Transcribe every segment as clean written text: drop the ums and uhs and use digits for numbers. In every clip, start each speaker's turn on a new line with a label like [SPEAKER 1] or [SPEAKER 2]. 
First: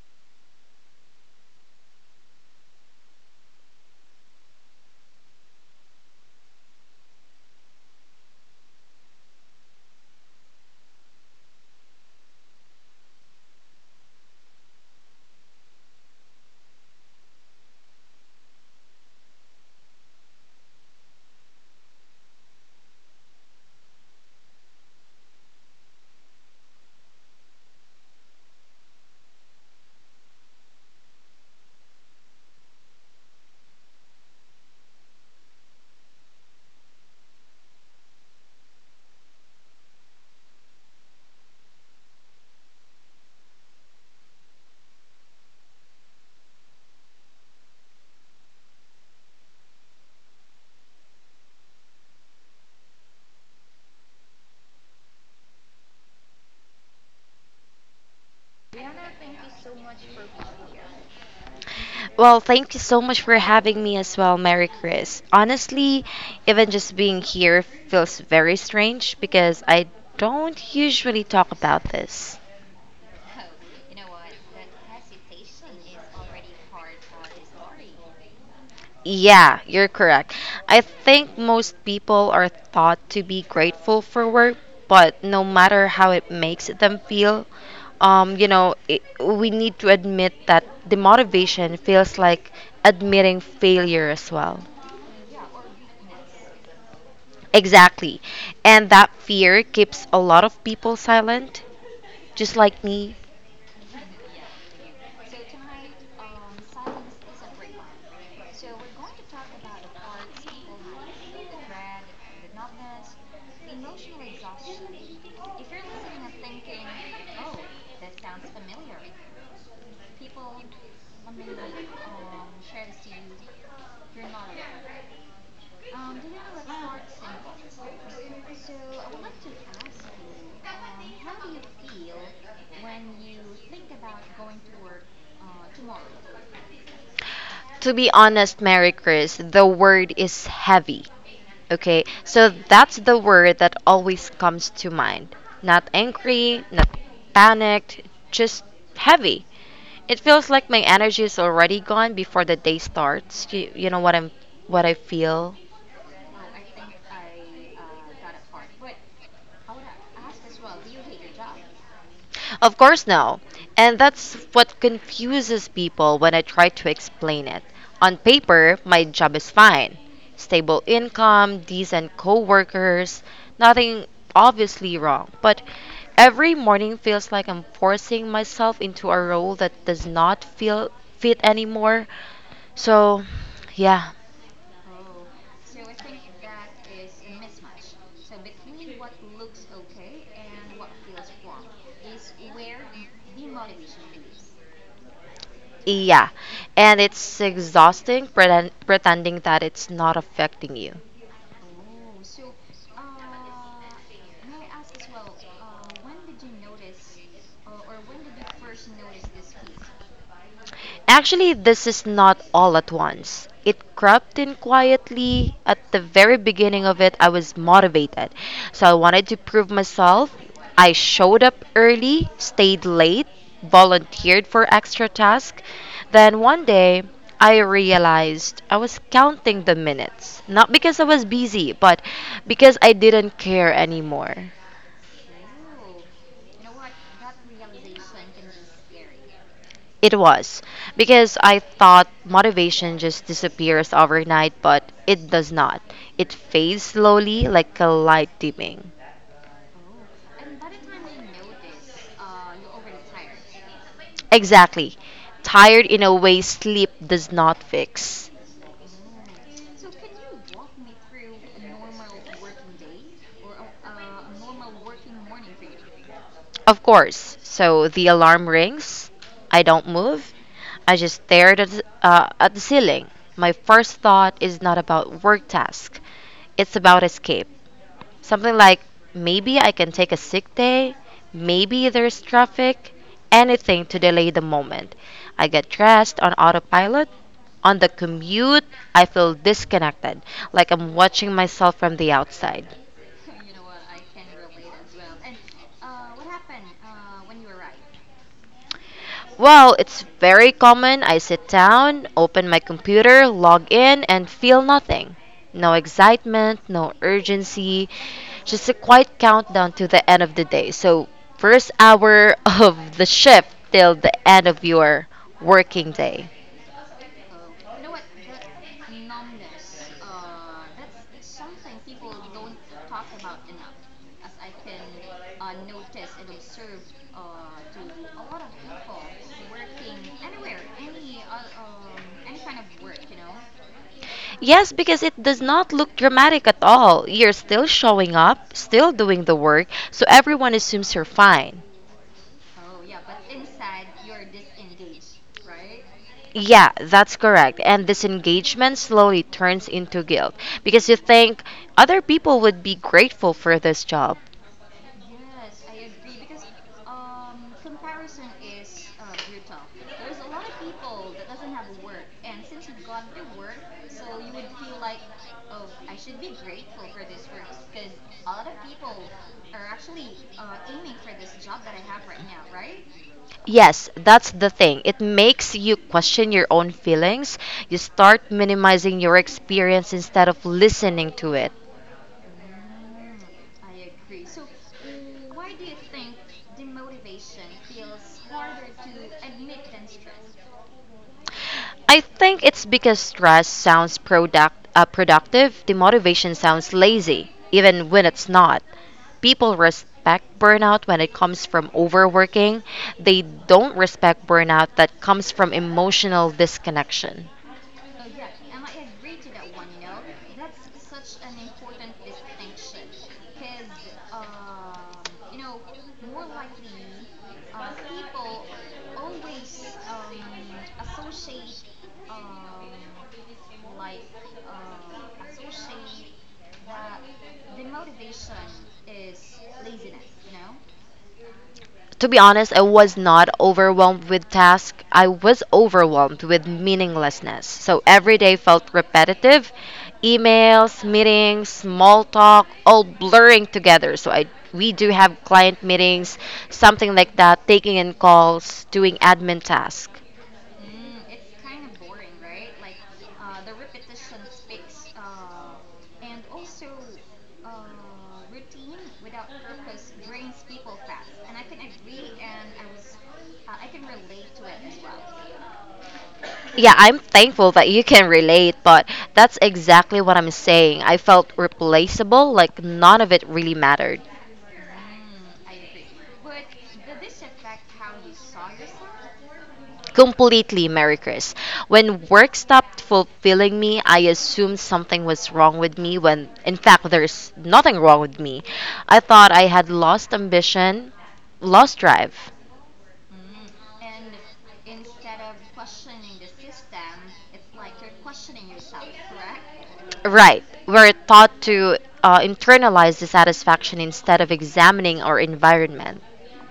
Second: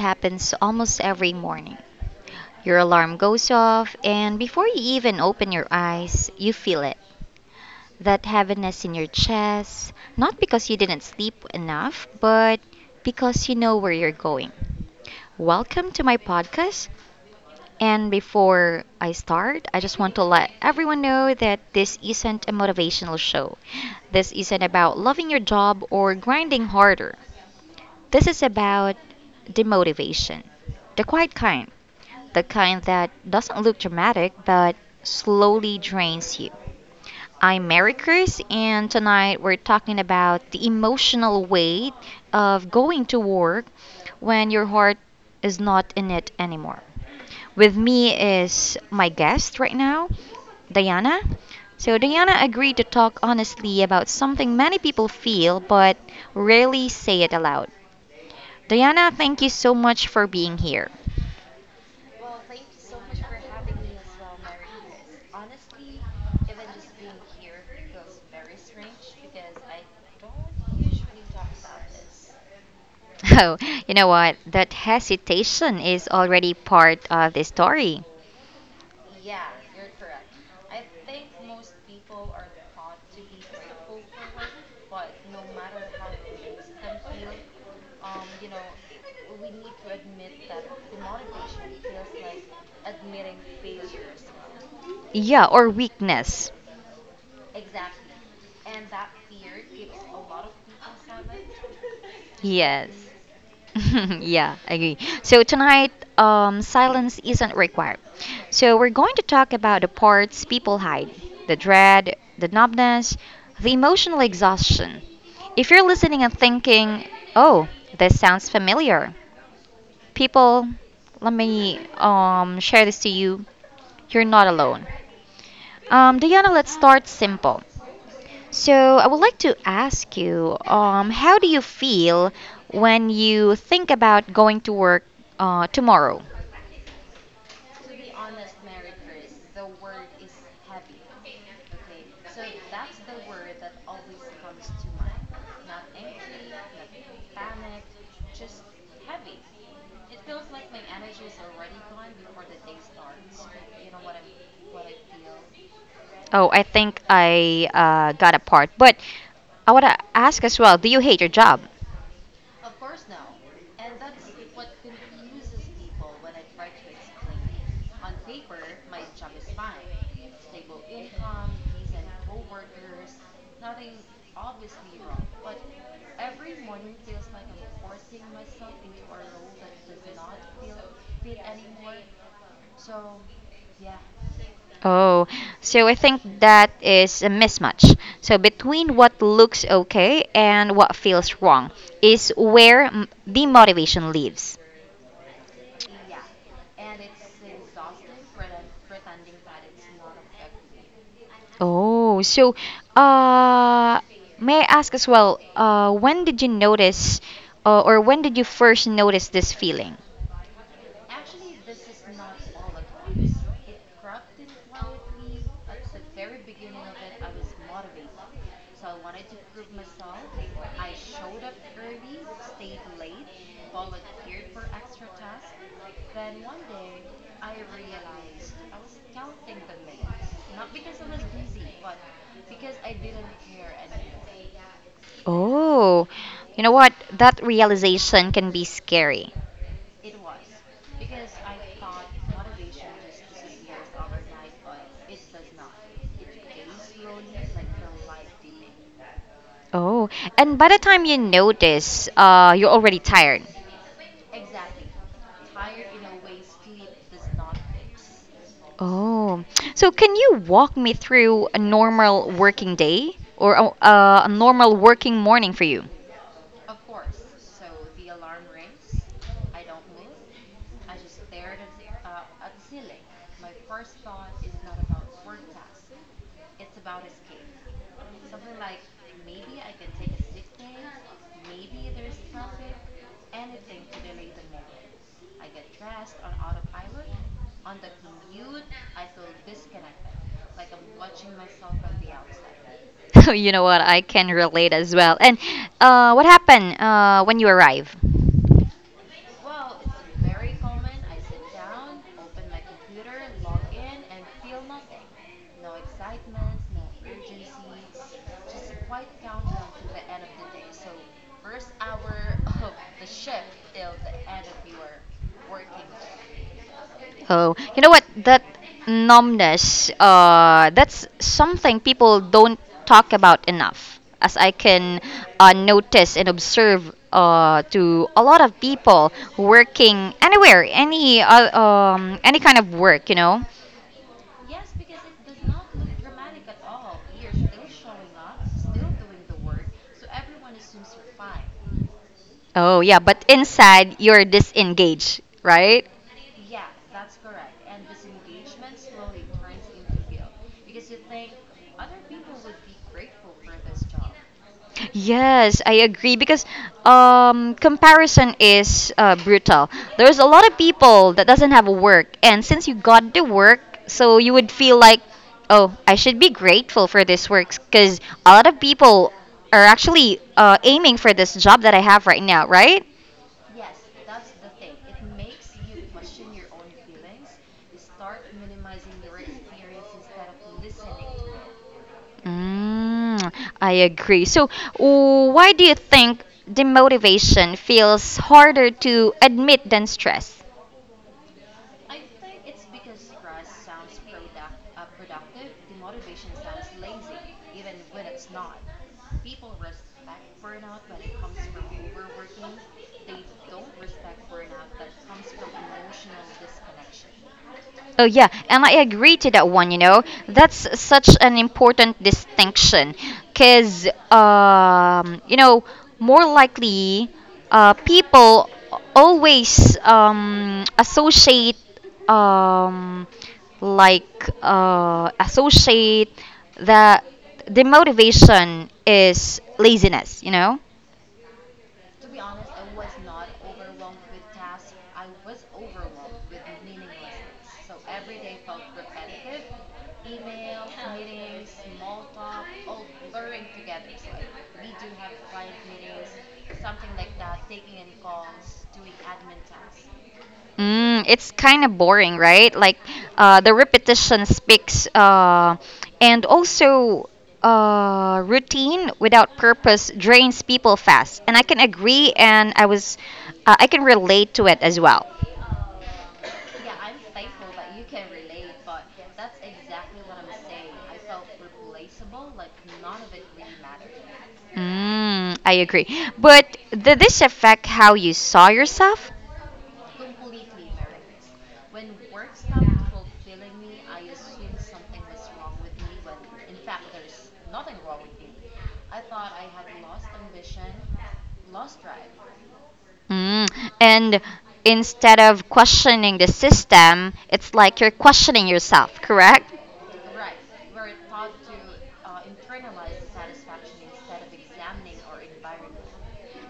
[SPEAKER 1] happens almost every morning. Your alarm goes off, and before you even open your eyes, you feel it. That heaviness in your chest, not because you didn't sleep enough, but because you know where you're going. Welcome to my podcast. And before I start, I just want to let everyone know that this isn't a motivational show. This isn't about loving your job or grinding harder. This is about demotivation, the quiet kind, the kind that doesn't look dramatic but slowly drains you. I'm Mary Chris, and tonight we're talking about the emotional weight of going to work when your heart is not in it anymore. With me is my guest right now, Diana. So, Diana agreed to talk honestly about something many people feel but rarely say it aloud. Diana, thank you so much for being here.
[SPEAKER 2] Well, thank you so much for having me as well, Mary Chris. Honestly, even just being here feels very strange because I don't usually talk about this.
[SPEAKER 1] Oh, you know what? That hesitation is already part of the story.
[SPEAKER 2] Yeah, you're correct. I think most people are taught to be grateful for work, but no matter how it makes them feel, we need to admit that the motivation feels like admitting failure as well.
[SPEAKER 1] Yeah, or weakness.
[SPEAKER 2] Exactly. And that fear keeps a lot of people silent, just like
[SPEAKER 1] Yes.
[SPEAKER 2] me.
[SPEAKER 1] Yeah, I agree. So tonight, silence isn't required. So we're going to talk about the parts people hide, the dread, the numbness, the emotional exhaustion. If you're listening and thinking, "Oh, this sounds familiar," people, let me share this to you. You're not alone. Diana, let's start simple. So, I would like to ask you, how do you feel when you think about going to work tomorrow?
[SPEAKER 2] To be honest, Mary Chris, the word is heavy. Okay, so that's the word that always comes to mind. Not angry, not panicked, just heavy. It feels like my energy is already gone before the day starts. You know what I'm what I feel?
[SPEAKER 1] Oh, I think I got a part, but I want to ask as well, do you hate your job?
[SPEAKER 2] Of course, no. And that's what confuses people when I try to explain it. On paper, my job is fine, stable income, decent coworkers, nothing obviously wrong. But every morning feels like I'm forcing myself into a role that does not feel fit anymore. So, yeah.
[SPEAKER 1] Oh, so I think that is a mismatch. So between what looks okay and what feels wrong is where the motivation lives.
[SPEAKER 2] Yeah. And it's exhausting pretending that it's not affecting you.
[SPEAKER 1] Oh, so uh, may I ask as well, when did you notice or when did you first notice this feeling?
[SPEAKER 2] Actually, this is not all at once. It crept in quietly. At the very beginning of it, I was motivated. So I wanted to prove myself. I showed up early, stayed late, volunteered for extra tasks. Then one day, I realized I was counting the minutes. Not because I was busy, but because I didn't care anymore.
[SPEAKER 1] Oh, you know what? That realization can be scary.
[SPEAKER 2] It was because I thought motivation just disappears overnight, but it does not. It fades slowly like a light dimming.
[SPEAKER 1] Oh, and by the time you notice, you're already tired.
[SPEAKER 2] Exactly. Tired in a way sleep does not fix.
[SPEAKER 1] Oh, so can you walk me through a normal working day or a normal working morning for you?
[SPEAKER 2] Of course. So the alarm rings. I don't move. I just stared at the ceiling. My first thought is not about work task. It's about escape. Something like maybe I can take a sick day, maybe there's traffic, anything to delay the moment. I get dressed on autopilot. On the commute, I feel disconnected, like I'm watching myself from the outside.
[SPEAKER 1] You know what? I can relate as well. And what happened when you arrive?
[SPEAKER 2] Well, it's very common. I sit down, open my computer, log in, and feel nothing. No excitement, no urgency, just a quiet countdown to the end of the day. So, first hour of the shift till the end of your working day.
[SPEAKER 1] Oh, you know what? That numbness, that's something people don't talk about enough, as I can notice and observe to a lot of people working anywhere, any kind of work, you know.
[SPEAKER 2] Yes, because it does not look dramatic at all. You're still showing up, still doing the work, so everyone assumes you're fine.
[SPEAKER 1] Oh yeah, but inside you're disengaged, right?
[SPEAKER 2] Yeah, that's correct. And disengagement slowly turns into guilt because you think other people would be grateful for this job.
[SPEAKER 1] Yes, I agree because comparison is brutal. There's a lot of people that doesn't have work, and since you got the work, so you would feel like, oh, I should be grateful for this work because a lot of people are actually aiming for this job that I have right now, right?
[SPEAKER 2] Yes, that's the thing. It makes you question your own feelings. You start minimizing your experience instead of listening to it.
[SPEAKER 1] Mm, I agree. So, why do you think demotivation feels harder to admit than stress?
[SPEAKER 2] I think it's because stress sounds productive, the motivation sounds lazy, even when it's not. People respect burnout when it comes from overworking. They don't respect burnout that comes from emotional disconnection.
[SPEAKER 1] Oh yeah, and I agree to that one, you know. That's such an important distinction cuz you know, more likely people always associate um like associate that the motivation is laziness, you know?
[SPEAKER 2] To be honest, I was not overwhelmed with tasks. I was overwhelmed with meaninglessness. So every day felt repetitive. Emails, meetings, small talk, all blurring together. So I we do have client meetings, something like that, taking in calls, doing admin tasks.
[SPEAKER 1] Mm, it's kind of boring, right? Like the repetition speaks, and also routine without purpose drains people fast. And I can agree, and I was, I can relate to it as well.
[SPEAKER 2] Yeah, I'm thankful that you can relate, but that's exactly what I'm saying. I felt replaceable, like none of it really mattered.
[SPEAKER 1] Mm, I agree. But did this affect how you saw yourself?
[SPEAKER 2] Completely, Mary Chris. When work stopped fulfilling me, I assumed something was wrong with me when, in fact, there's nothing wrong with me. I thought I had lost ambition, lost drive.
[SPEAKER 1] Mm, and instead of questioning the system, it's like you're questioning yourself, correct?
[SPEAKER 2] Right. We're taught to internalize dissatisfaction instead of examining our environment.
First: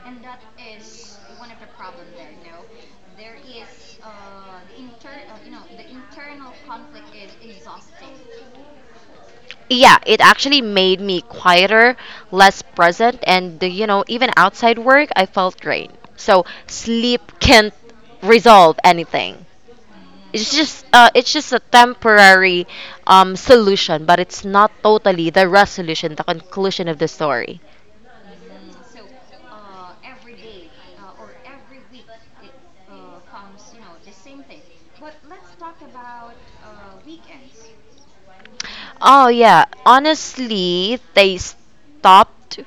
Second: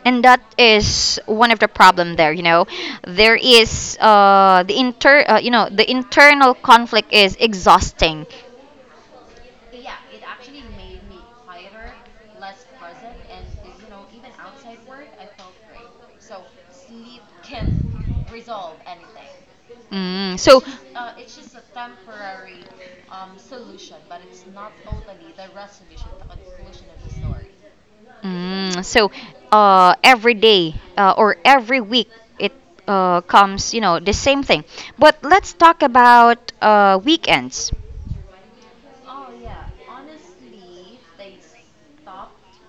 [SPEAKER 1] And that is one of the problem there, you know. There is the inter you know, the internal conflict is exhausting.
[SPEAKER 2] Yeah, it actually made me quieter, less present, and you know, even outside work I felt drained, so sleep can't resolve anything.
[SPEAKER 1] Mm, so.
[SPEAKER 2] It's just a temporary solution, but it's not totally the resolution, the conclusion of the story.
[SPEAKER 1] Mm, so every day or every week it comes, you know, the same thing. But let's talk about weekends.
[SPEAKER 2] Oh yeah, honestly, they stopped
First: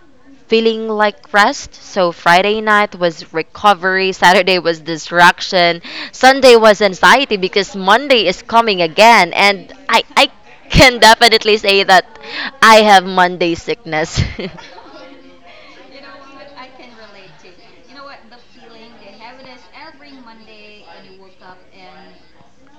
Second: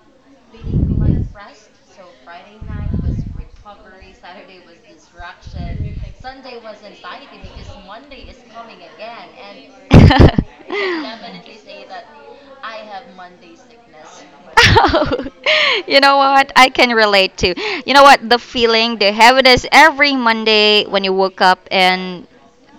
[SPEAKER 2] feeling like rest. So Friday night was recovery, Saturday was distraction, Sunday was anxiety because Monday is coming
[SPEAKER 1] I.
[SPEAKER 2] again, and I can definitely say that I have Monday sickness.
[SPEAKER 1] You know what? I can relate to. You know what? The feeling, the heaviness every Monday when you woke up and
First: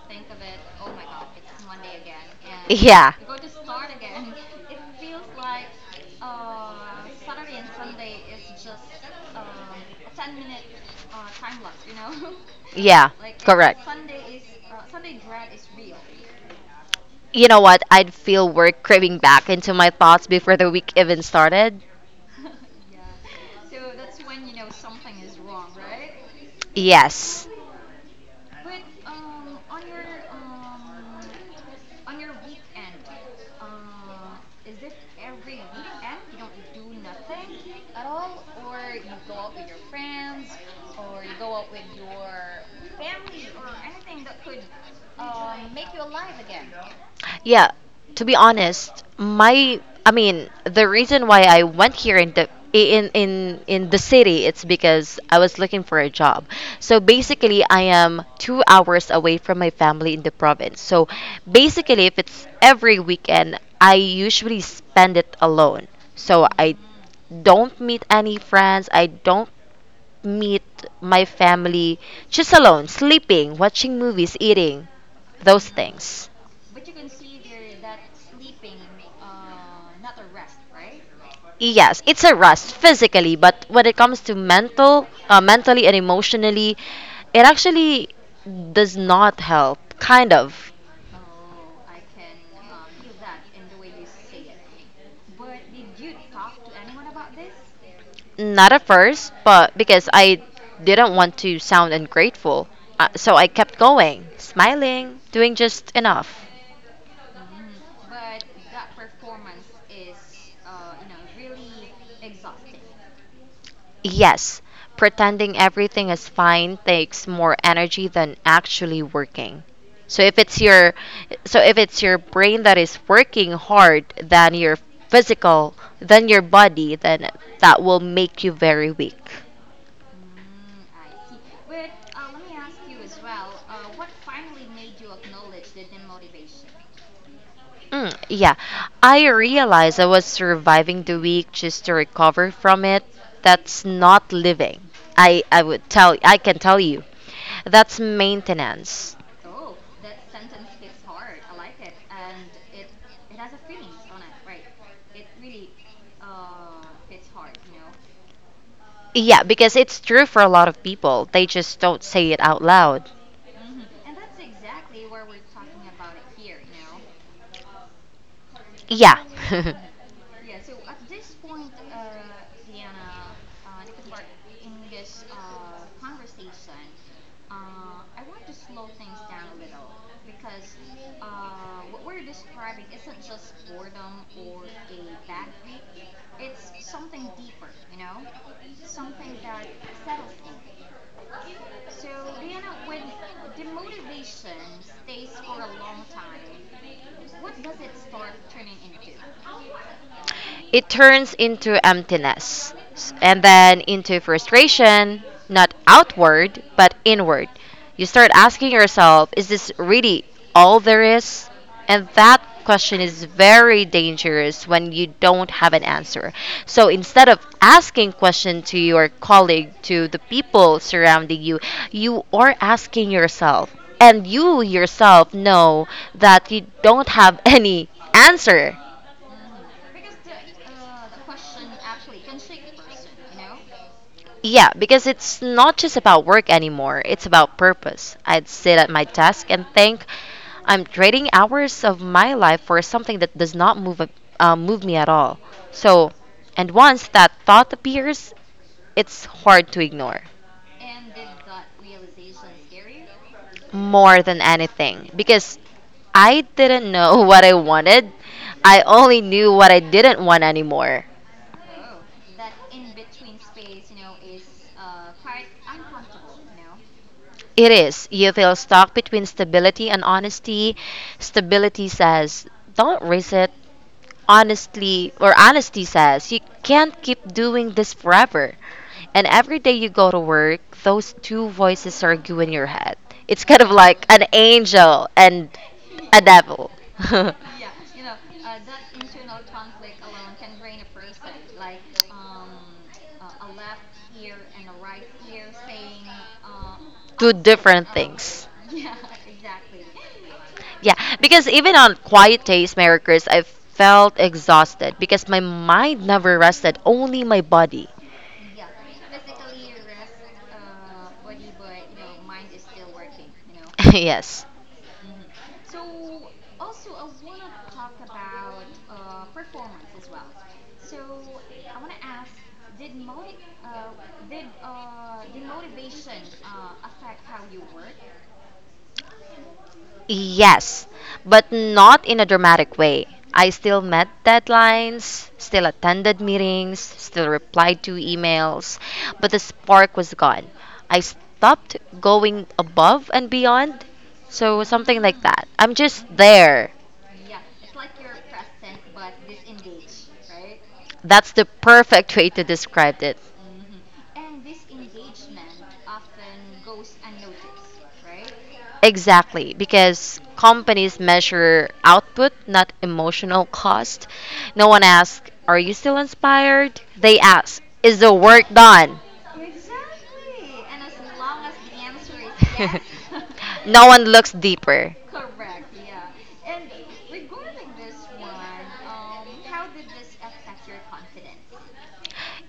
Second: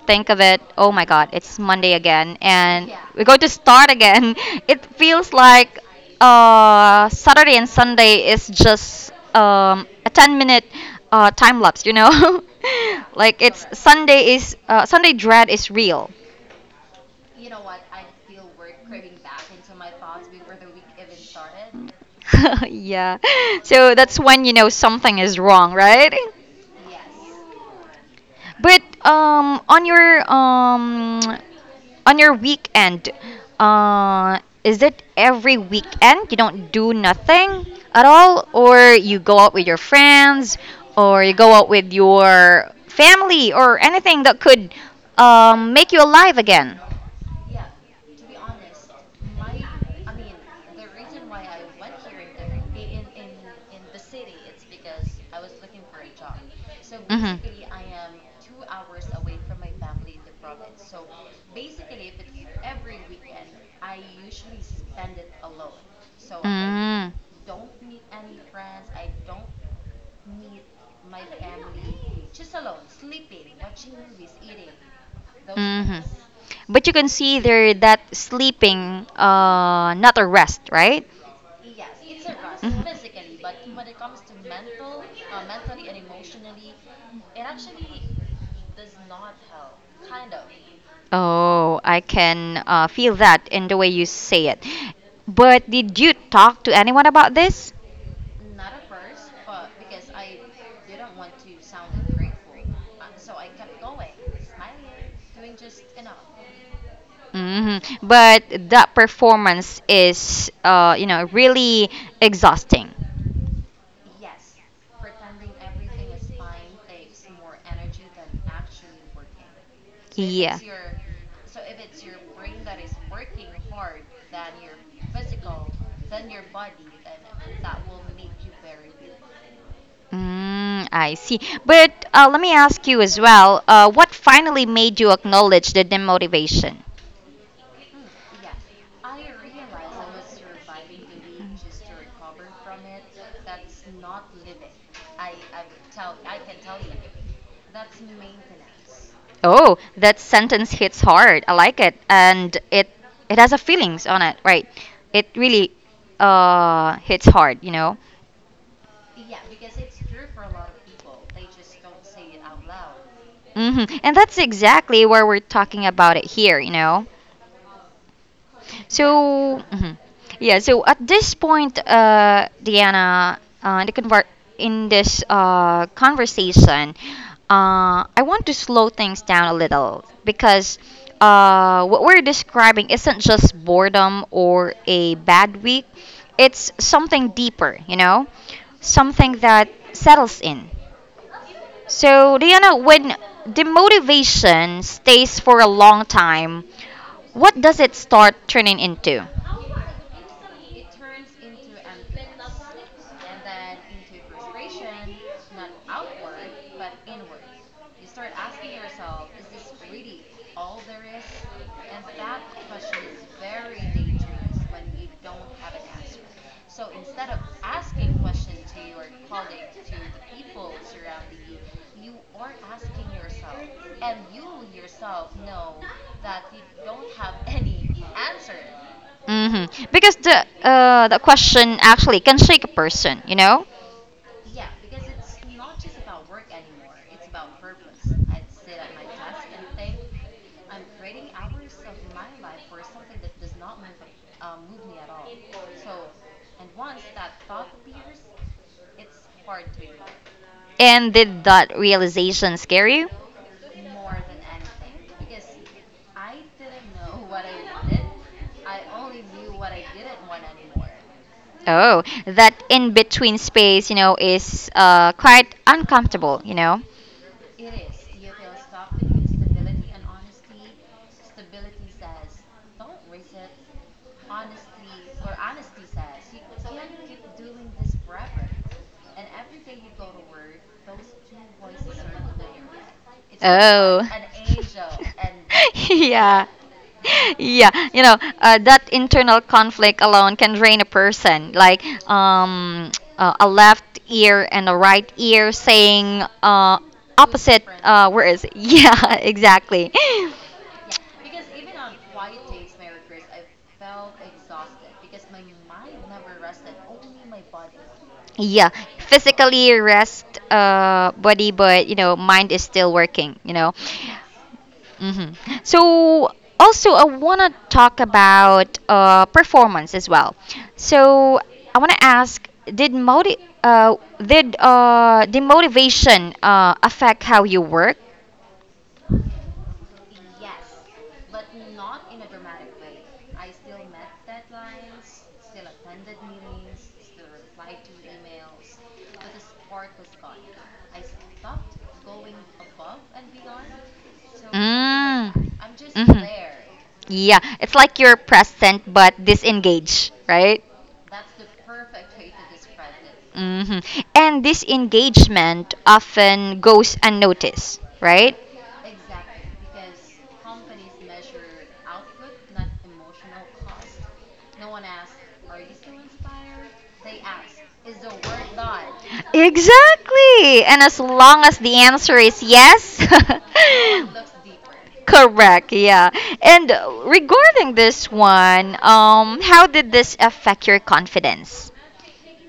[SPEAKER 1] think of it, oh my God, it's Monday again, and
[SPEAKER 2] Yeah.
[SPEAKER 1] we're going to start again. It feels like Saturday and Sunday is just a 10 minute time lapse, you know?
[SPEAKER 2] Yeah.
[SPEAKER 1] Like it's
[SPEAKER 2] Correct.
[SPEAKER 1] Sunday is Sunday dread is real.
[SPEAKER 2] You know what? I'd feel work craving back into my thoughts before the week even started.
[SPEAKER 1] Yeah. So that's when you know something is wrong, right?
[SPEAKER 2] Yes.
[SPEAKER 1] But um, on your weekend, uh, is it every weekend you don't do nothing at all, or you go out with your friends, or you go out with your family, or anything that could make you alive again?
[SPEAKER 2] Yeah, to be honest, my, I mean, the reason why I went here in the city it's because I was looking for a job. So
[SPEAKER 1] Mhm.
[SPEAKER 2] basically, I am 2 hours away from my family in the province. So basically, if it's every weekend, I usually spend it alone. So I
[SPEAKER 1] Mm.
[SPEAKER 2] don't meet any friends. I don't meet my family. Just alone, sleeping, watching movies, eating, those
[SPEAKER 1] Hmm.
[SPEAKER 2] things.
[SPEAKER 1] But you consider that sleeping not a rest, right?
[SPEAKER 2] Yes, it's a rest physically,
[SPEAKER 1] Mhm.
[SPEAKER 2] but when it comes to mentally and emotionally, it actually does not help. Kind of,
[SPEAKER 1] Oh, I can feel that in the way you say it. But did you talk to anyone about this?
[SPEAKER 2] not at first, but because I didn't want to sound ungrateful, so I kept going, smiling, doing just enough.
[SPEAKER 1] Hmm. But that performance is, you know, really exhausting.
[SPEAKER 2] Yes, pretending everything is fine takes more energy than actually working. So if
[SPEAKER 1] Yeah.
[SPEAKER 2] it's your so if it's your brain that is working hard than your physical, than your body, then that will make you very weak.
[SPEAKER 1] Mm, I see. But let me ask you as well, what finally made you acknowledge the demotivation?
[SPEAKER 2] Mm, yeah, I realized I was surviving the week just to recover from it. That's not living. I can tell you. That's maintenance.
[SPEAKER 1] Oh, that sentence hits hard. I like it, and it has a feelings on it, right? It really hits hard, you know.
[SPEAKER 2] Yeah, because it's true for a lot of people. They just don't say it out loud.
[SPEAKER 1] Hmm. And that's exactly where we're talking about it here, you know?
[SPEAKER 2] Yeah.
[SPEAKER 1] So, mhm. Yeah, so at this point, Diana, uh, in, the conver- in this conversation, I want to slow things down a little because what we're describing isn't just boredom or a bad week, it's something deeper, you know? Something that settles in. So, Diana, when demotivation stays for a long time, what does it start turning into?
[SPEAKER 2] It turns into and then into frustration, not outward, but inward. You start asking yourself, is this really all there is? And that question is very dangerous when you don't have an answer. So instead of asking question to your colleague, to the people surrounding you, you are asking yourself. And you yourself know that you don't have any answer.
[SPEAKER 1] Hmm. Because the question actually can shake a person, you know.
[SPEAKER 2] Yeah, because it's not just about work anymore, it's about purpose. I'd sit at my desk and think, I'm trading hours of my life for something that does not move me at all. So, and once that thought appears, it's hard to ignore,
[SPEAKER 1] And did that realization scare you?
[SPEAKER 2] more than anything, because I didn't know what I wanted. I only knew what I didn't want anymore.
[SPEAKER 1] Oh, that in between space, you know, is quite uncomfortable, you know.
[SPEAKER 2] It is. You feel stuck between stability and honesty. Stability says, don't risk it, honestly, or honesty says you can't keep doing this forever. And every day you go to work, those two voices argue in your head. It's kind of like
[SPEAKER 1] Oh.
[SPEAKER 2] an angel and a
[SPEAKER 1] Yeah.
[SPEAKER 2] devil.
[SPEAKER 1] Yeah, you know, that internal conflict alone can drain a person. Like a left ear and a right ear saying
[SPEAKER 2] Two
[SPEAKER 1] opposite
[SPEAKER 2] different
[SPEAKER 1] uh, words.
[SPEAKER 2] things.
[SPEAKER 1] Yeah, exactly.
[SPEAKER 2] Yeah, because even on quiet days, Merry Chris, I felt exhausted because my mind never rested, only my body.
[SPEAKER 1] Yeah, physically rest body, but you know, mind is still working. You know.
[SPEAKER 2] Yes.
[SPEAKER 1] Hmm. So also, I want to talk about performance as well. So I want to ask, did moti- uh, did the motivation affect how you work?
[SPEAKER 2] Yes, but not in a dramatic way. I still met deadlines, still attended meetings, still replied to emails, but the spark was gone. I stopped going above and beyond. So, something like that.
[SPEAKER 1] Mm.
[SPEAKER 2] I'm just
[SPEAKER 1] Mhm.
[SPEAKER 2] there.
[SPEAKER 1] Yeah, it's like you're present but disengaged, right?
[SPEAKER 2] That's the perfect way to describe it.
[SPEAKER 1] Hmm. And this engagement often goes unnoticed, right?
[SPEAKER 2] Exactly, because companies measure output, not emotional cost. No one asks, are you still inspired? They ask, is the work done?
[SPEAKER 1] Exactly. And as long as the answer is yes,
[SPEAKER 2] No one looks deeper.
[SPEAKER 1] correct, yeah. And regarding this one, how did this affect your confidence?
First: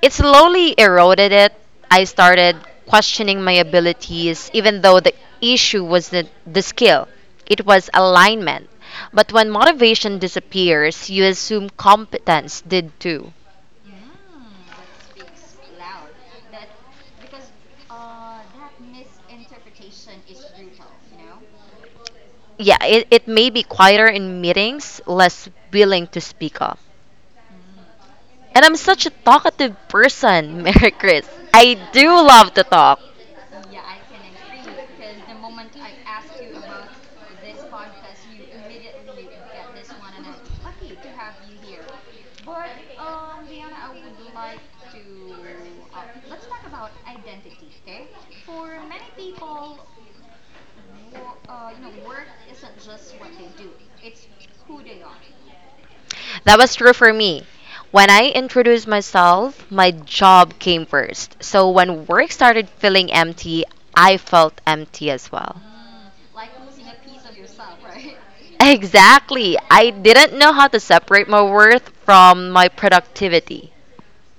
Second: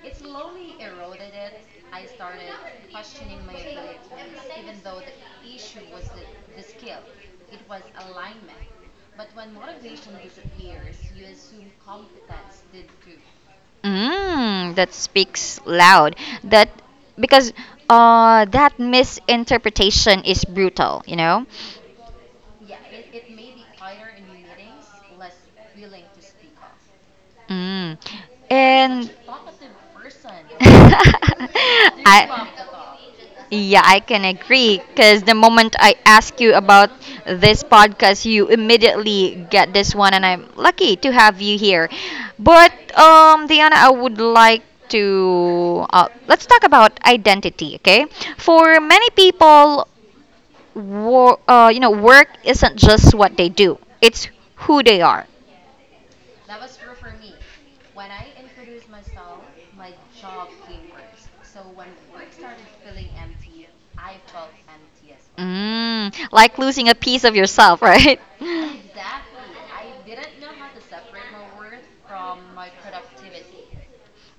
[SPEAKER 2] It slowly eroded it. I started questioning my abilities, even though the issue wasn't the skill, it was alignment. But when motivation disappears, you assume competence did too.
[SPEAKER 1] Mm, that speaks loud. That because that misinterpretation is brutal, you know.
[SPEAKER 2] Yeah, it may be quieter in meetings, less willing to speak up.
[SPEAKER 1] Mm.
[SPEAKER 2] And I'm such a
[SPEAKER 1] And
[SPEAKER 2] talkative person, Mary Chris. I do love to
[SPEAKER 1] I
[SPEAKER 2] talk.
[SPEAKER 1] yeah, I can agree because the moment I ask you about this podcast, you immediately get this one, and I'm lucky to have you here. But Diana, I would like to let's talk about identity. Okay, for many people, you know, work isn't just what they do; it's who they are.
[SPEAKER 2] That was true for me. When I introduced myself, my job came first. So when work started feeling empty, I felt empty as well.
[SPEAKER 1] Mm, like losing a piece of yourself, right?
[SPEAKER 2] Exactly. I didn't know how to separate my worth from my productivity.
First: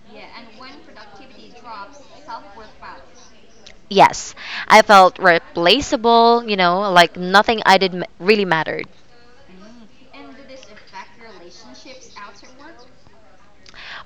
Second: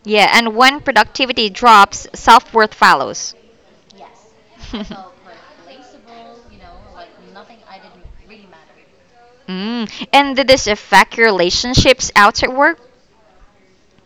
[SPEAKER 1] Yeah, and when productivity drops, self worth follows.
[SPEAKER 2] Yes, I felt replaceable, you know, like nothing really mattered.
[SPEAKER 1] Mm. And did this affect your relationships outside work?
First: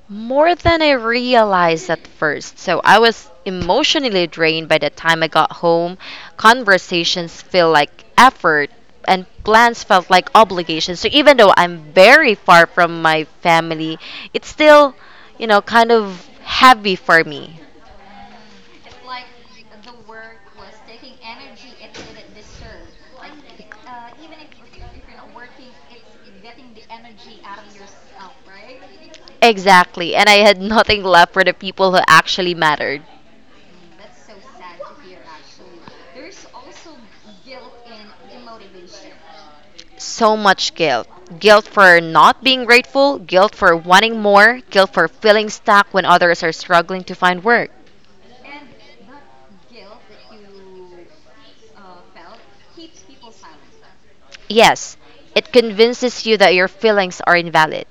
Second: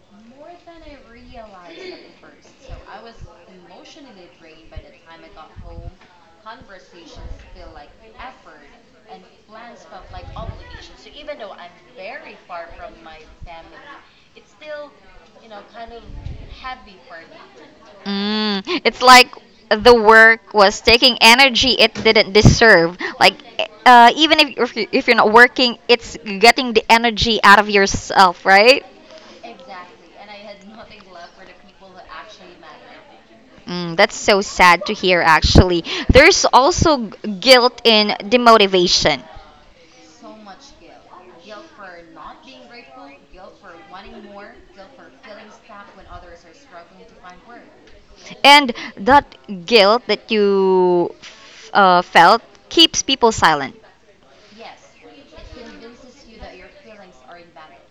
[SPEAKER 2] More than I realized at first. So I was emotionally drained by the time I got home. Conversations feel like effort and plans felt like obligations. So even though I'm very far from my family, it's still, you know, kind of heavy for me.
[SPEAKER 1] Mm. It's like the work was taking energy it didn't deserve. Like even if you're not working, it's getting the energy out of yourself, right?
[SPEAKER 2] Exactly. And I had nothing left for the people who actually mattered.
[SPEAKER 1] Mm, that's so sad to hear, actually. There's also guilt in demotivation.
[SPEAKER 2] So much guilt. Guilt for not being grateful, guilt for wanting more, guilt for feeling stuck when others are struggling to find work.
[SPEAKER 1] And that guilt that you felt keeps people silent.
[SPEAKER 2] Yes, it convinces you that your feelings are invalid.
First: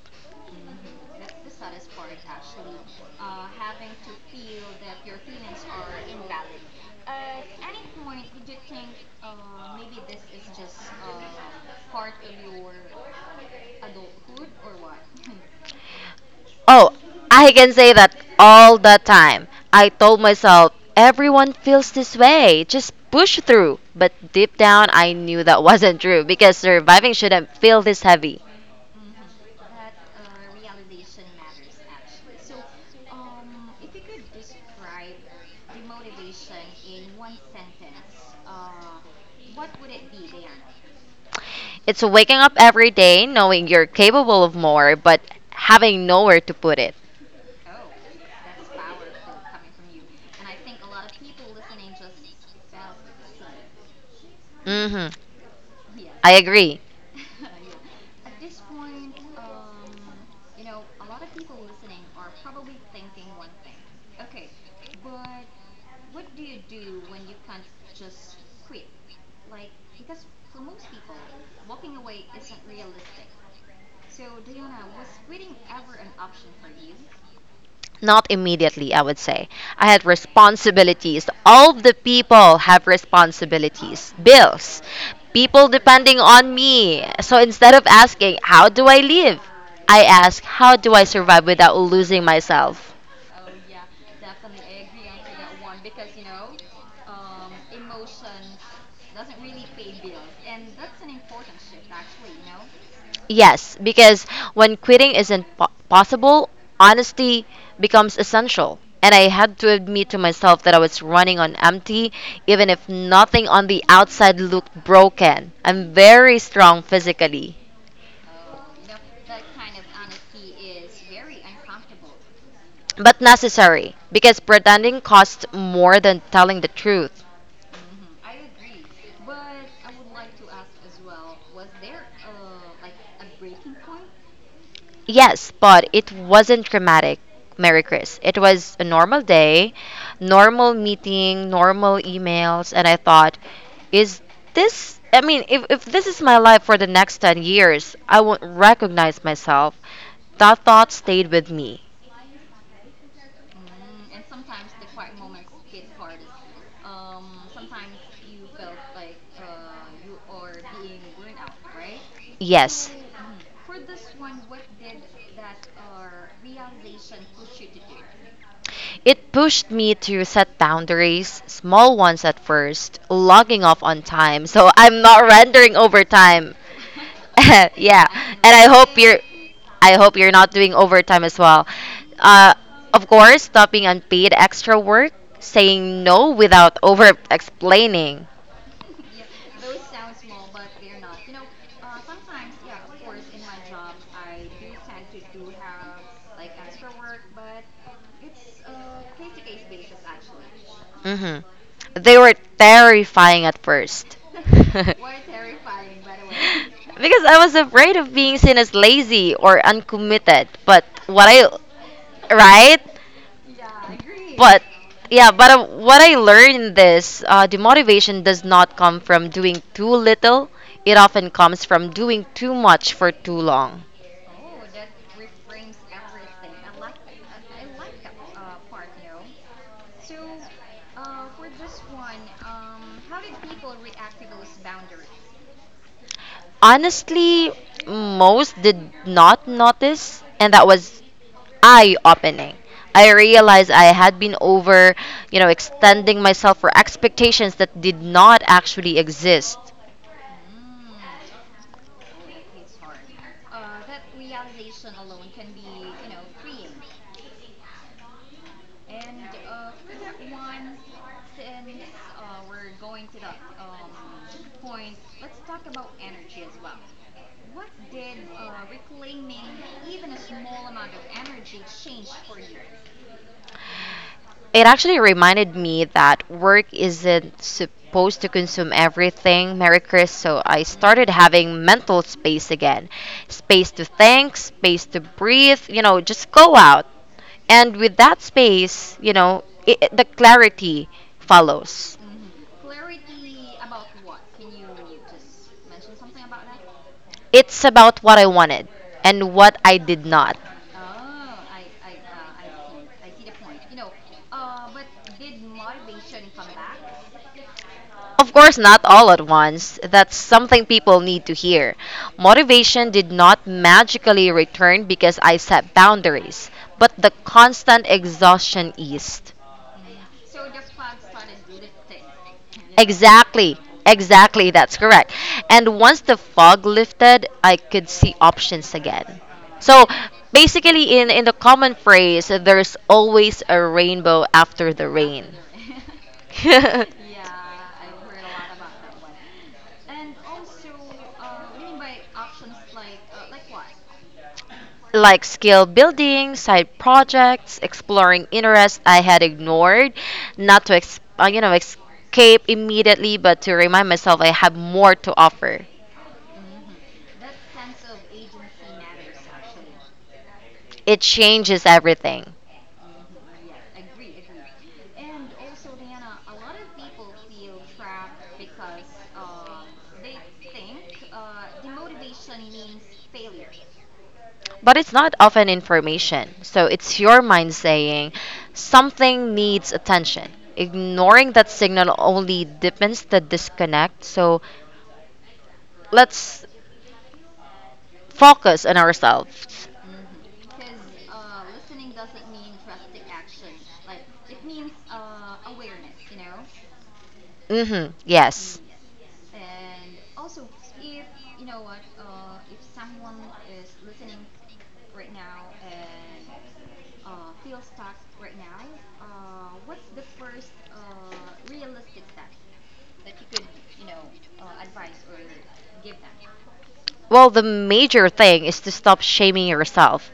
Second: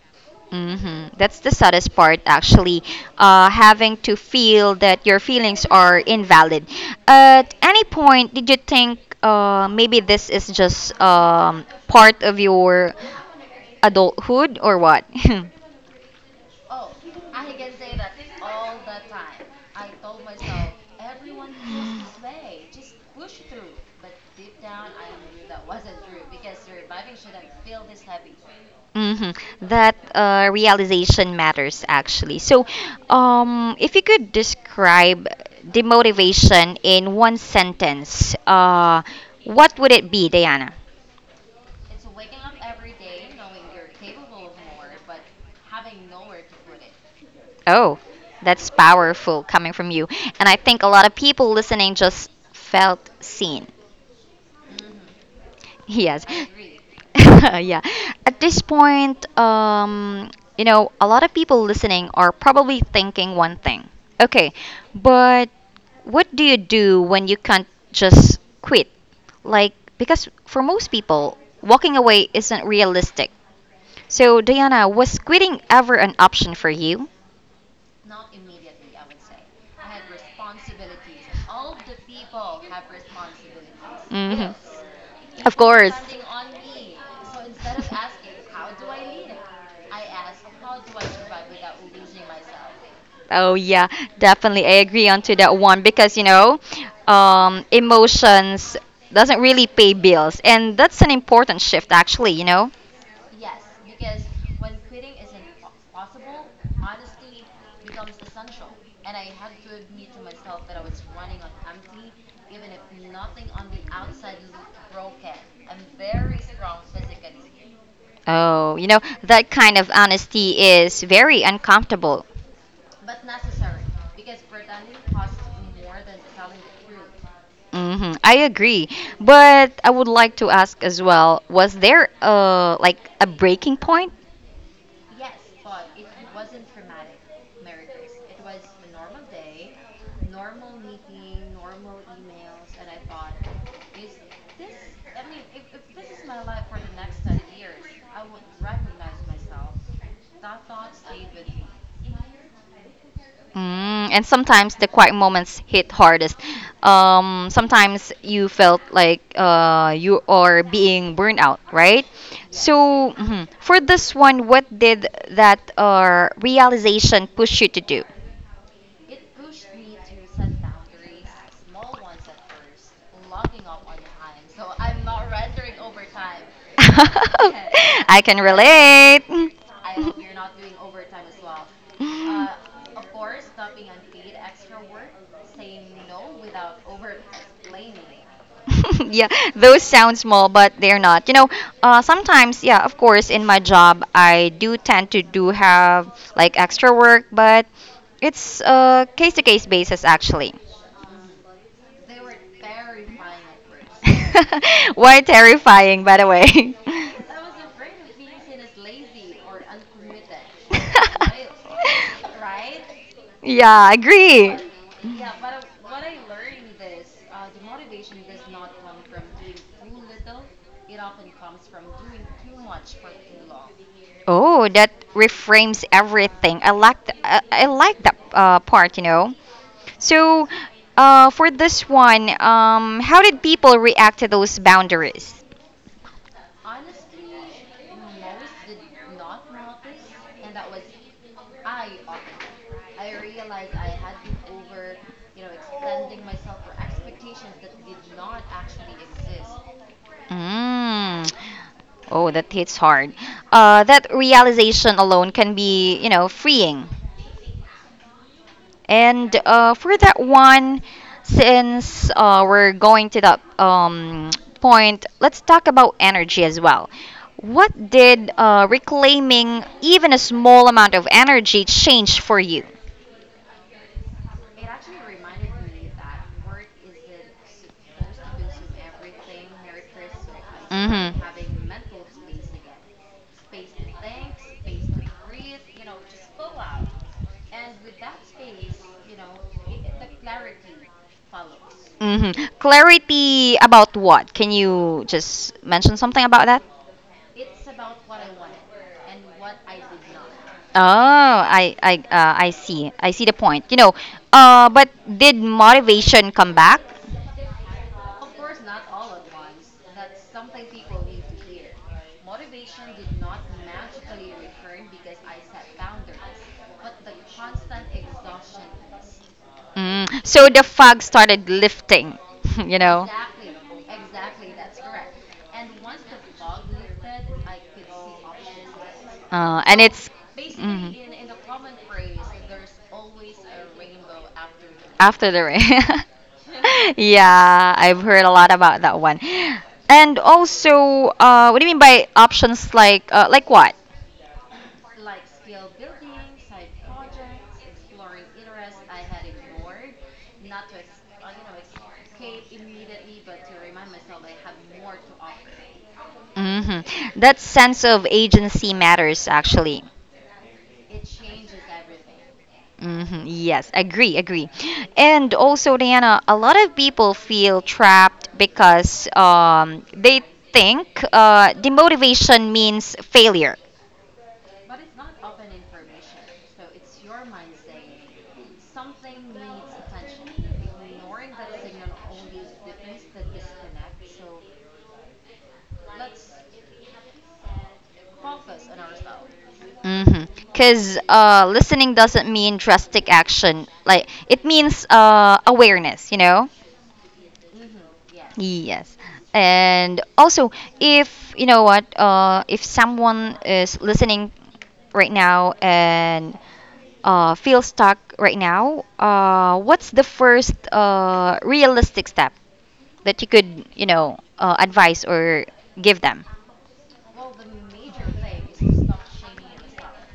[SPEAKER 1] Hmm. That's the saddest part, actually. Having to feel that your feelings are invalid. At any point, did you think maybe this is just part of your adulthood or what?
[SPEAKER 2] Oh, I can say that all the time. I told myself, everyone feels this way, just push through. But deep down, I knew that wasn't true because surviving shouldn't feel this heavy.
[SPEAKER 1] Mhm. That realization matters actually. So, if you could describe demotivation in one sentence, what would it be, Diana?
[SPEAKER 2] It's waking up every day knowing you're capable of more, but having nowhere to put it.
[SPEAKER 1] Oh, that's powerful coming from you. And I think a lot of people listening just felt seen.
[SPEAKER 2] Mm hmm
[SPEAKER 1] Yes.
[SPEAKER 2] I agree.
[SPEAKER 1] Yeah. At this point, you know, a lot of people listening are probably thinking one thing. Okay, but what do you do when you can't just quit? Like, because for most people, walking away isn't realistic. So, Diana, was quitting ever an option for you?
[SPEAKER 2] Not immediately, I would say. I had responsibilities. All the people have responsibilities,
[SPEAKER 1] Hmm.
[SPEAKER 2] bills,
[SPEAKER 1] Of
[SPEAKER 2] people
[SPEAKER 1] course.
[SPEAKER 2] depending on me. So instead of asking, how do I live? I ask, how do I survive without losing myself?
[SPEAKER 1] Oh yeah, definitely. I agree onto that one because you know, emotions doesn't really pay bills, and that's an important shift actually. You know.
[SPEAKER 2] Yes, because when quitting isn't possible, honesty becomes essential. And I had to admit to myself that I was running on empty, even if nothing on the outside looked broken. I'm very strong physically,
[SPEAKER 1] Oh, you know that kind of honesty is very uncomfortable.
[SPEAKER 2] but necessary because pretending costs more than telling the truth.
[SPEAKER 1] Hmm. I agree, but I would like to ask as well. Was there like a breaking point.
[SPEAKER 2] Yes, but it wasn't dramatic, Mary Chris. It was a normal day, normal meeting, normal emails, and I thought, is this? I mean, if this is my life for the next 10 years, I won't recognize myself. That thought stayed with me.
[SPEAKER 1] Mm, and sometimes the quiet moments hit hardest. Sometimes you felt like you are being burned out, right?
[SPEAKER 2] Yes.
[SPEAKER 1] So, mhm. For this one, what did that realization push you to do?
[SPEAKER 2] It pushed me to set boundaries, small ones at first, logging off on time. So I'm not rendering overtime. Yeah,
[SPEAKER 1] I can
[SPEAKER 2] and
[SPEAKER 1] relate.
[SPEAKER 2] I hope you're not doing overtime as well. Uh, of course, stopping unpaid extra work, saying no without over explaining.
[SPEAKER 1] Yeah, those sound small, but they're not. You know, sometimes, yeah, of course, in my job, I do tend to do have like extra work, but it's a case to case basis actually.
[SPEAKER 2] Hmm. They were terrifying at first, because
[SPEAKER 1] Why terrifying, by the way?
[SPEAKER 2] I was afraid of being seen as lazy or uncommitted. But what I, right?
[SPEAKER 1] Yeah, agree.
[SPEAKER 2] But yeah, but what I learned in this, demotivation does not come from doing too little. It often comes from doing too much for too long.
[SPEAKER 1] Oh, that reframes everything. I like I like that part, you know. So, for this one, how did people react to those boundaries?
[SPEAKER 2] Honestly, most did not notice, and that was eye-opening. I realized I had been over, you know, extending myself for expectations that did not actually exist.
[SPEAKER 1] Mm. Oh, that hits hard. That realization alone can be, freeing. And for that one, since we're going to that point, let's talk about energy as well. What did reclaiming even a small amount of energy change for you?
[SPEAKER 2] It actually reminded me that work isn't supposed to consume everything, Merry Chris, so I started having
[SPEAKER 1] Mm-hmm.
[SPEAKER 2] mental space again. Space to think, space to breathe, you know, just go out. And with that space, you know, the clarity follows.
[SPEAKER 1] Mm-hmm. Clarity about what? Can you just mention something about that?
[SPEAKER 2] It's about what I wanted and what I did not.
[SPEAKER 1] Oh, I see. I see the point. But did motivation come back?
[SPEAKER 2] Of course, not all at once. That's something people need to hear. Motivation did not magically return because I set boundaries, but the constant exhaustion eased.
[SPEAKER 1] Mm, so the fog started lifting. You know.
[SPEAKER 2] Exactly. Exactly, that's correct. And once the fog lifted, I could see options again.
[SPEAKER 1] And
[SPEAKER 2] So
[SPEAKER 1] it's. Mhm.
[SPEAKER 2] basically, in the common phrase, there's always a rainbow after the
[SPEAKER 1] After
[SPEAKER 2] rain.
[SPEAKER 1] the rain. Yeah, I've heard a lot about that one. And also, what do you mean by options like what?
[SPEAKER 2] Like skill building, side projects, exploring interests I had ignored, not to you know, escape immediately, but to remind myself I have more to offer.
[SPEAKER 1] Hmm. That sense of agency matters actually.
[SPEAKER 2] It changes everything.
[SPEAKER 1] Hmm. Yes, agree, agree. And also, Diana, a lot of people feel trapped because they think demotivation means failure.
[SPEAKER 2] But it's not often information. So it's your mind saying something needs attention. Ignoring that signal only deepens the disconnect. So let's focus on ourselves.
[SPEAKER 1] Because listening doesn't mean drastic action. Like it means awareness. You know.
[SPEAKER 2] Mhm. Yes.
[SPEAKER 1] Yes. And also, if you know what, if someone is listening right now and feels stuck right now, what's the first realistic step that you could, advise or give them?
[SPEAKER 2] Well, the major thing is to stop shaming yourself.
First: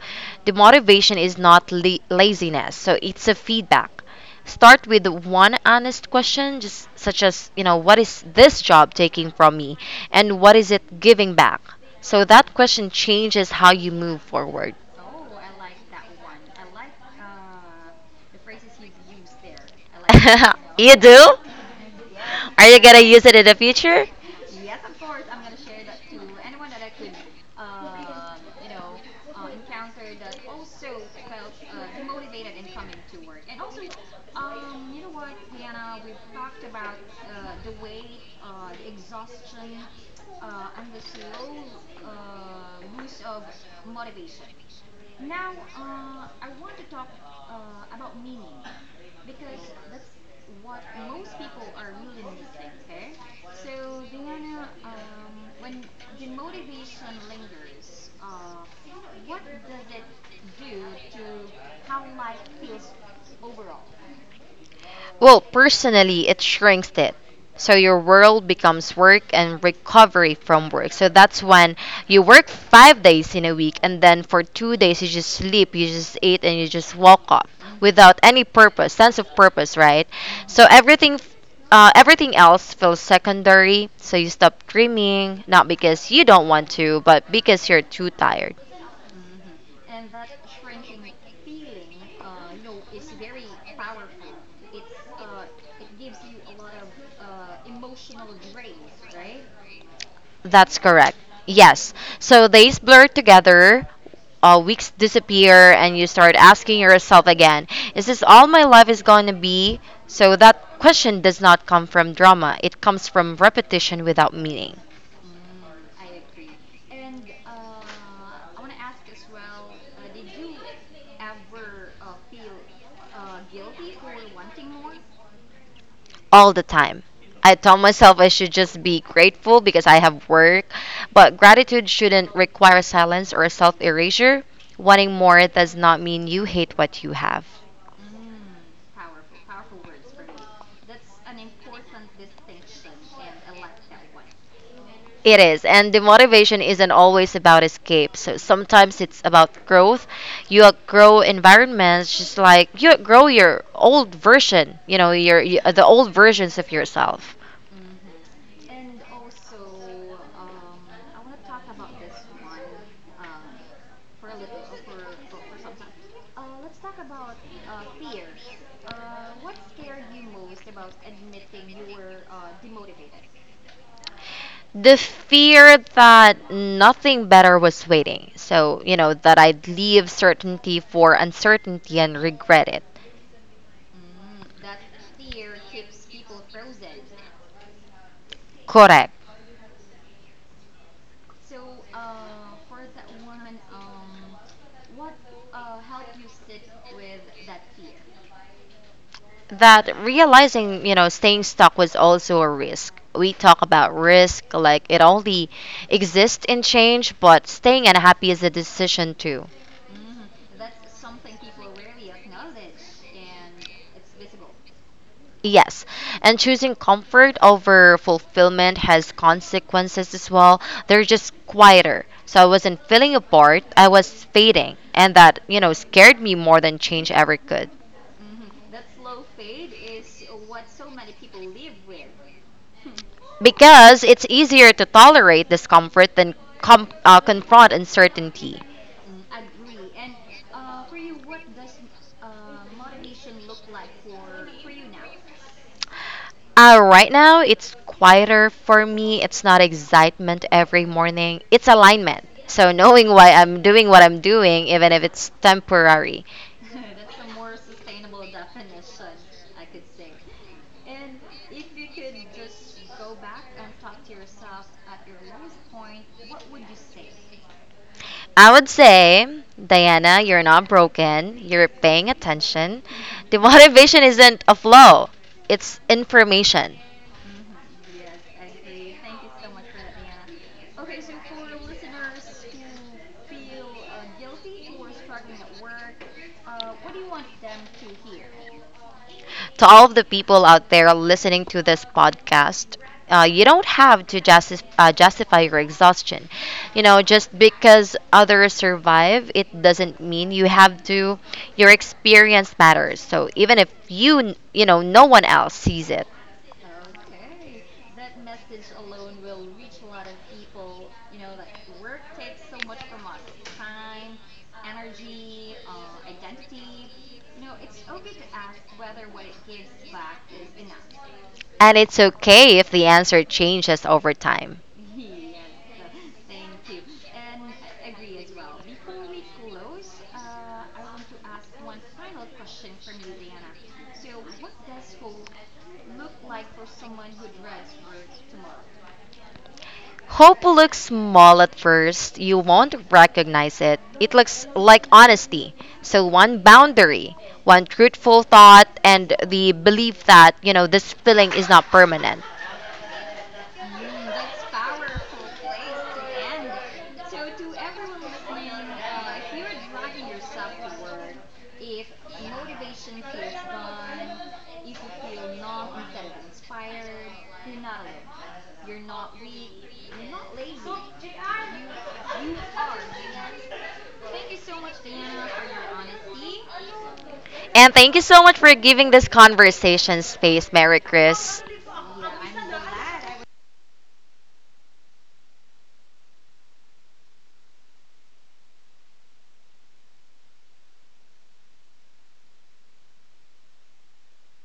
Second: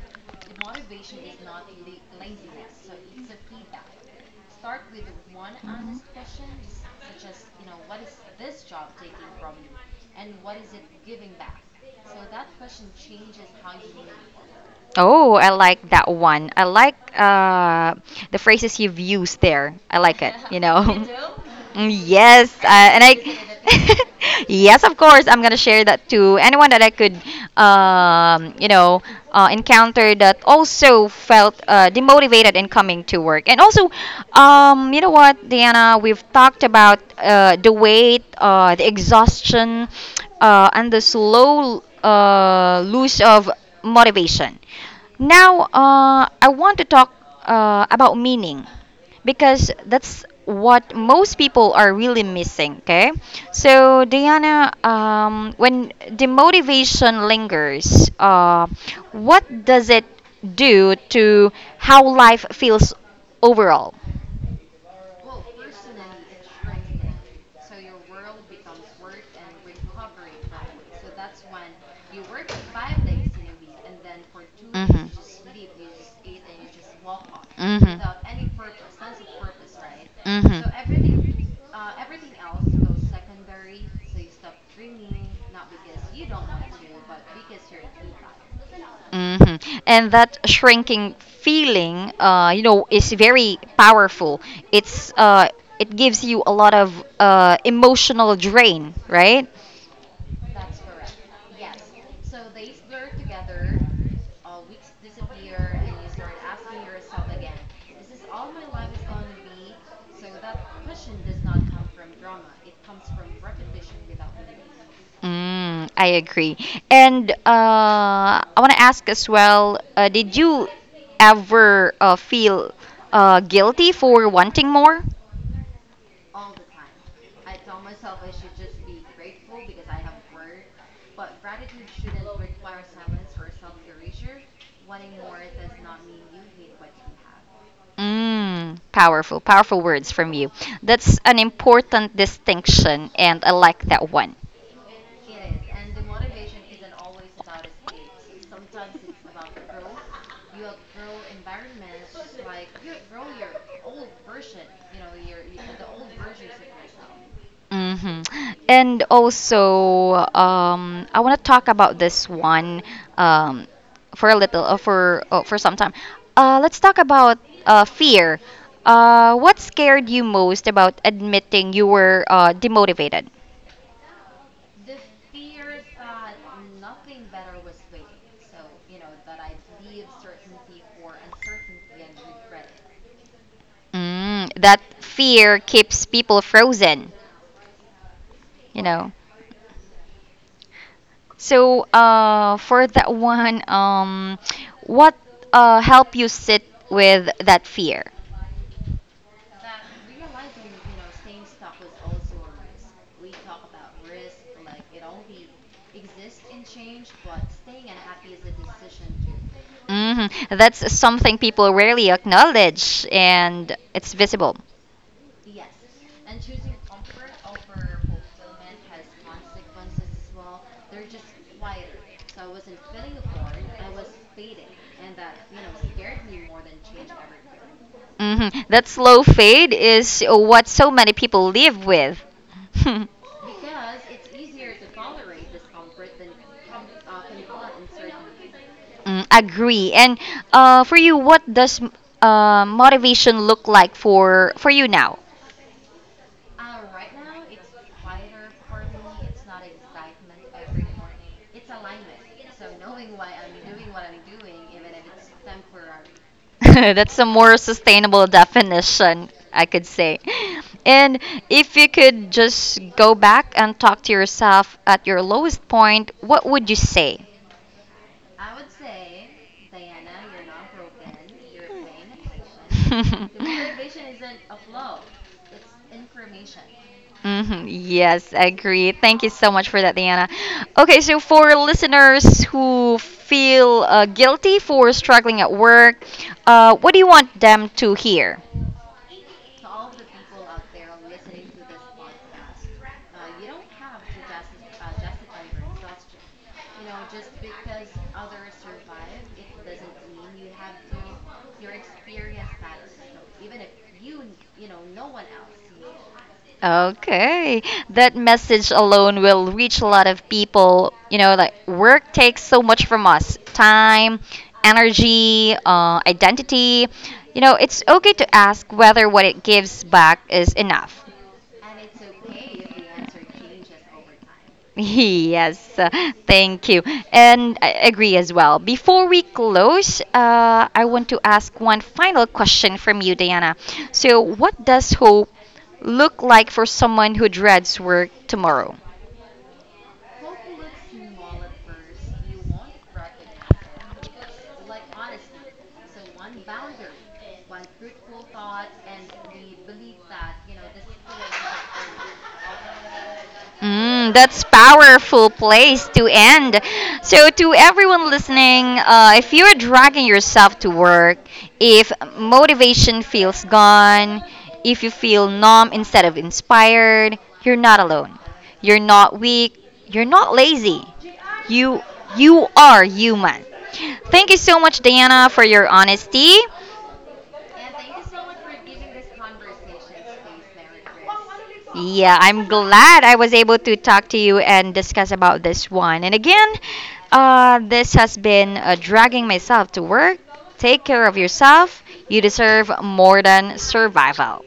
[SPEAKER 2] The motivation is not laziness, so it's a feedback. Start with one honest question, just such as, you know, what is this job taking from me and what is it giving back? So that question changes how you move forward.
[SPEAKER 1] Oh, I like that one. I like the phrases you've used there. I like it, you know.
[SPEAKER 2] You do?
[SPEAKER 1] Mm, Yes,
[SPEAKER 2] Are you going
[SPEAKER 1] and
[SPEAKER 2] to
[SPEAKER 1] I.
[SPEAKER 2] use it in the future?
[SPEAKER 1] Yes, of course, I'm gonna share that to anyone that I could, um, you know, encounter that also felt demotivated in coming to work. And also, Diana, we've talked about the weight, the exhaustion, and the slow lose of motivation. Now, I want to talk about meaning because that's what most people are really missing. Okay, so Diana, when demotivation lingers, what does it do to how life feels overall?
[SPEAKER 2] Well, personally, it shrinks it. So your world becomes work and recovery from work. So that's when you work 5 days in a week, and then for 2 days you
[SPEAKER 1] Mhm.
[SPEAKER 2] just sleep, you just eat, and you just walk off
[SPEAKER 1] Mhm. Mhm.
[SPEAKER 2] without any purpose, sense of purpose, right? So
[SPEAKER 1] Hmm.
[SPEAKER 2] everything else feels secondary. So you stop dreaming, not because you don't want to, but because you're too tired.
[SPEAKER 1] And that shrinking feeling, is very powerful. It's uh, it gives you a lot of emotional drain, right?
[SPEAKER 2] That's correct. Yes. So days blur together. Uh, weeks disappear and you start asking yourself again, is this all my life is going to be? So that question does not come from drama, it comes from repetition without meaning
[SPEAKER 1] Mm, I agree. And I want to ask as well, did you ever feel guilty for wanting more?
[SPEAKER 2] all the time. I tell myself I should just be grateful because I have work, but gratitude shouldn't require silence or self erasure. Wanting more does not mean you hate what you have.
[SPEAKER 1] Mm, powerful, powerful words from you. That's an important distinction, and I like that one.
[SPEAKER 2] It is. And the motivation isn't always about escape. So sometimes it's about growth. You outgrow environments just like you outgrow your old version, you know, your, y the old versions of yourself.
[SPEAKER 1] Hmm. And also, I want to talk about this one um, for a little, for some time. Let's talk about fear. What scared you most about admitting you were demotivated?
[SPEAKER 2] The fear that nothing better was waiting. So, you know, that I'd leave certainty for uncertainty and regret it.
[SPEAKER 1] Mm, that fear keeps people frozen, you know.
[SPEAKER 2] Correct.
[SPEAKER 1] So, for that one, what helped you sit with that fear?
[SPEAKER 2] That realizing, you know, staying stuck was also a risk. We talk about risk like it only exists in change, but staying unhappy is a decision too.
[SPEAKER 1] Hmm. That's something people rarely acknowledge, and it's visible.
[SPEAKER 2] Yes, and choosing comfort over fulfillment has consequences as well. They're just quieter. So I wasn't feeling apart, I was fading, and that, you know, scared me more than change ever could.
[SPEAKER 1] Hmm. That slow fade is what so many people live with.
[SPEAKER 2] Because it's easier to tolerate discomfort than confront uncertainty.
[SPEAKER 1] Mm, agree. And for you, what does motivation look like for you now?
[SPEAKER 2] Right now, it's quieter for me. It's not excitement every morning. It's alignment. So knowing why I'm doing what I'm doing, even if it's temporary.
[SPEAKER 1] That's a more sustainable definition, I could say. And if you could just go back and talk to yourself at your lowest point, what would you say?
[SPEAKER 2] I would say, Diana, you're not broken. You're paying attention. The motivation isn't a flow. It's information.
[SPEAKER 1] Hmm. Yes, agree. Thank you so much for that, Diana. Okay, so for listeners who feel guilty for struggling at work, what do you want them to hear?
[SPEAKER 2] To all of the people out there listening to this podcast. You don't have to justify your exhaustion. You know, just because others survive, it doesn't mean you have to. Your experience matters. So even if you, you know, no one else sees it.
[SPEAKER 1] Okay, that message alone will reach a lot of people. You know, like work takes so much from us time, energy, identity. You know, it's okay to ask whether what it gives back is enough.
[SPEAKER 2] And it's okay if the answer changes over time.
[SPEAKER 1] Yes, thank you. And I agree as well. Before we close, I want to ask one final question from you, Diana. So, what does hope look like for someone who dreads work tomorrow?
[SPEAKER 2] Hope will look small at first. You won't recognize it. It looks like honesty. So, one boundary, one truthful thought, and the belief that, you know, this feeling is not permanent.
[SPEAKER 1] Mm, that's powerful place to end. So to everyone listening, if you're dragging yourself to work, if motivation feels gone, if you feel numb instead of inspired, you're not alone. You're not weak. You're not lazy. You you are human. Thank you so much, Diana, for your honesty.
[SPEAKER 2] And thank you so much for giving this conversation space, Mary Chris.
[SPEAKER 1] Yeah, I'm glad I was able to talk to you and discuss about this one. And again, this has been dragging myself to work. Take care of yourself. You deserve more than survival.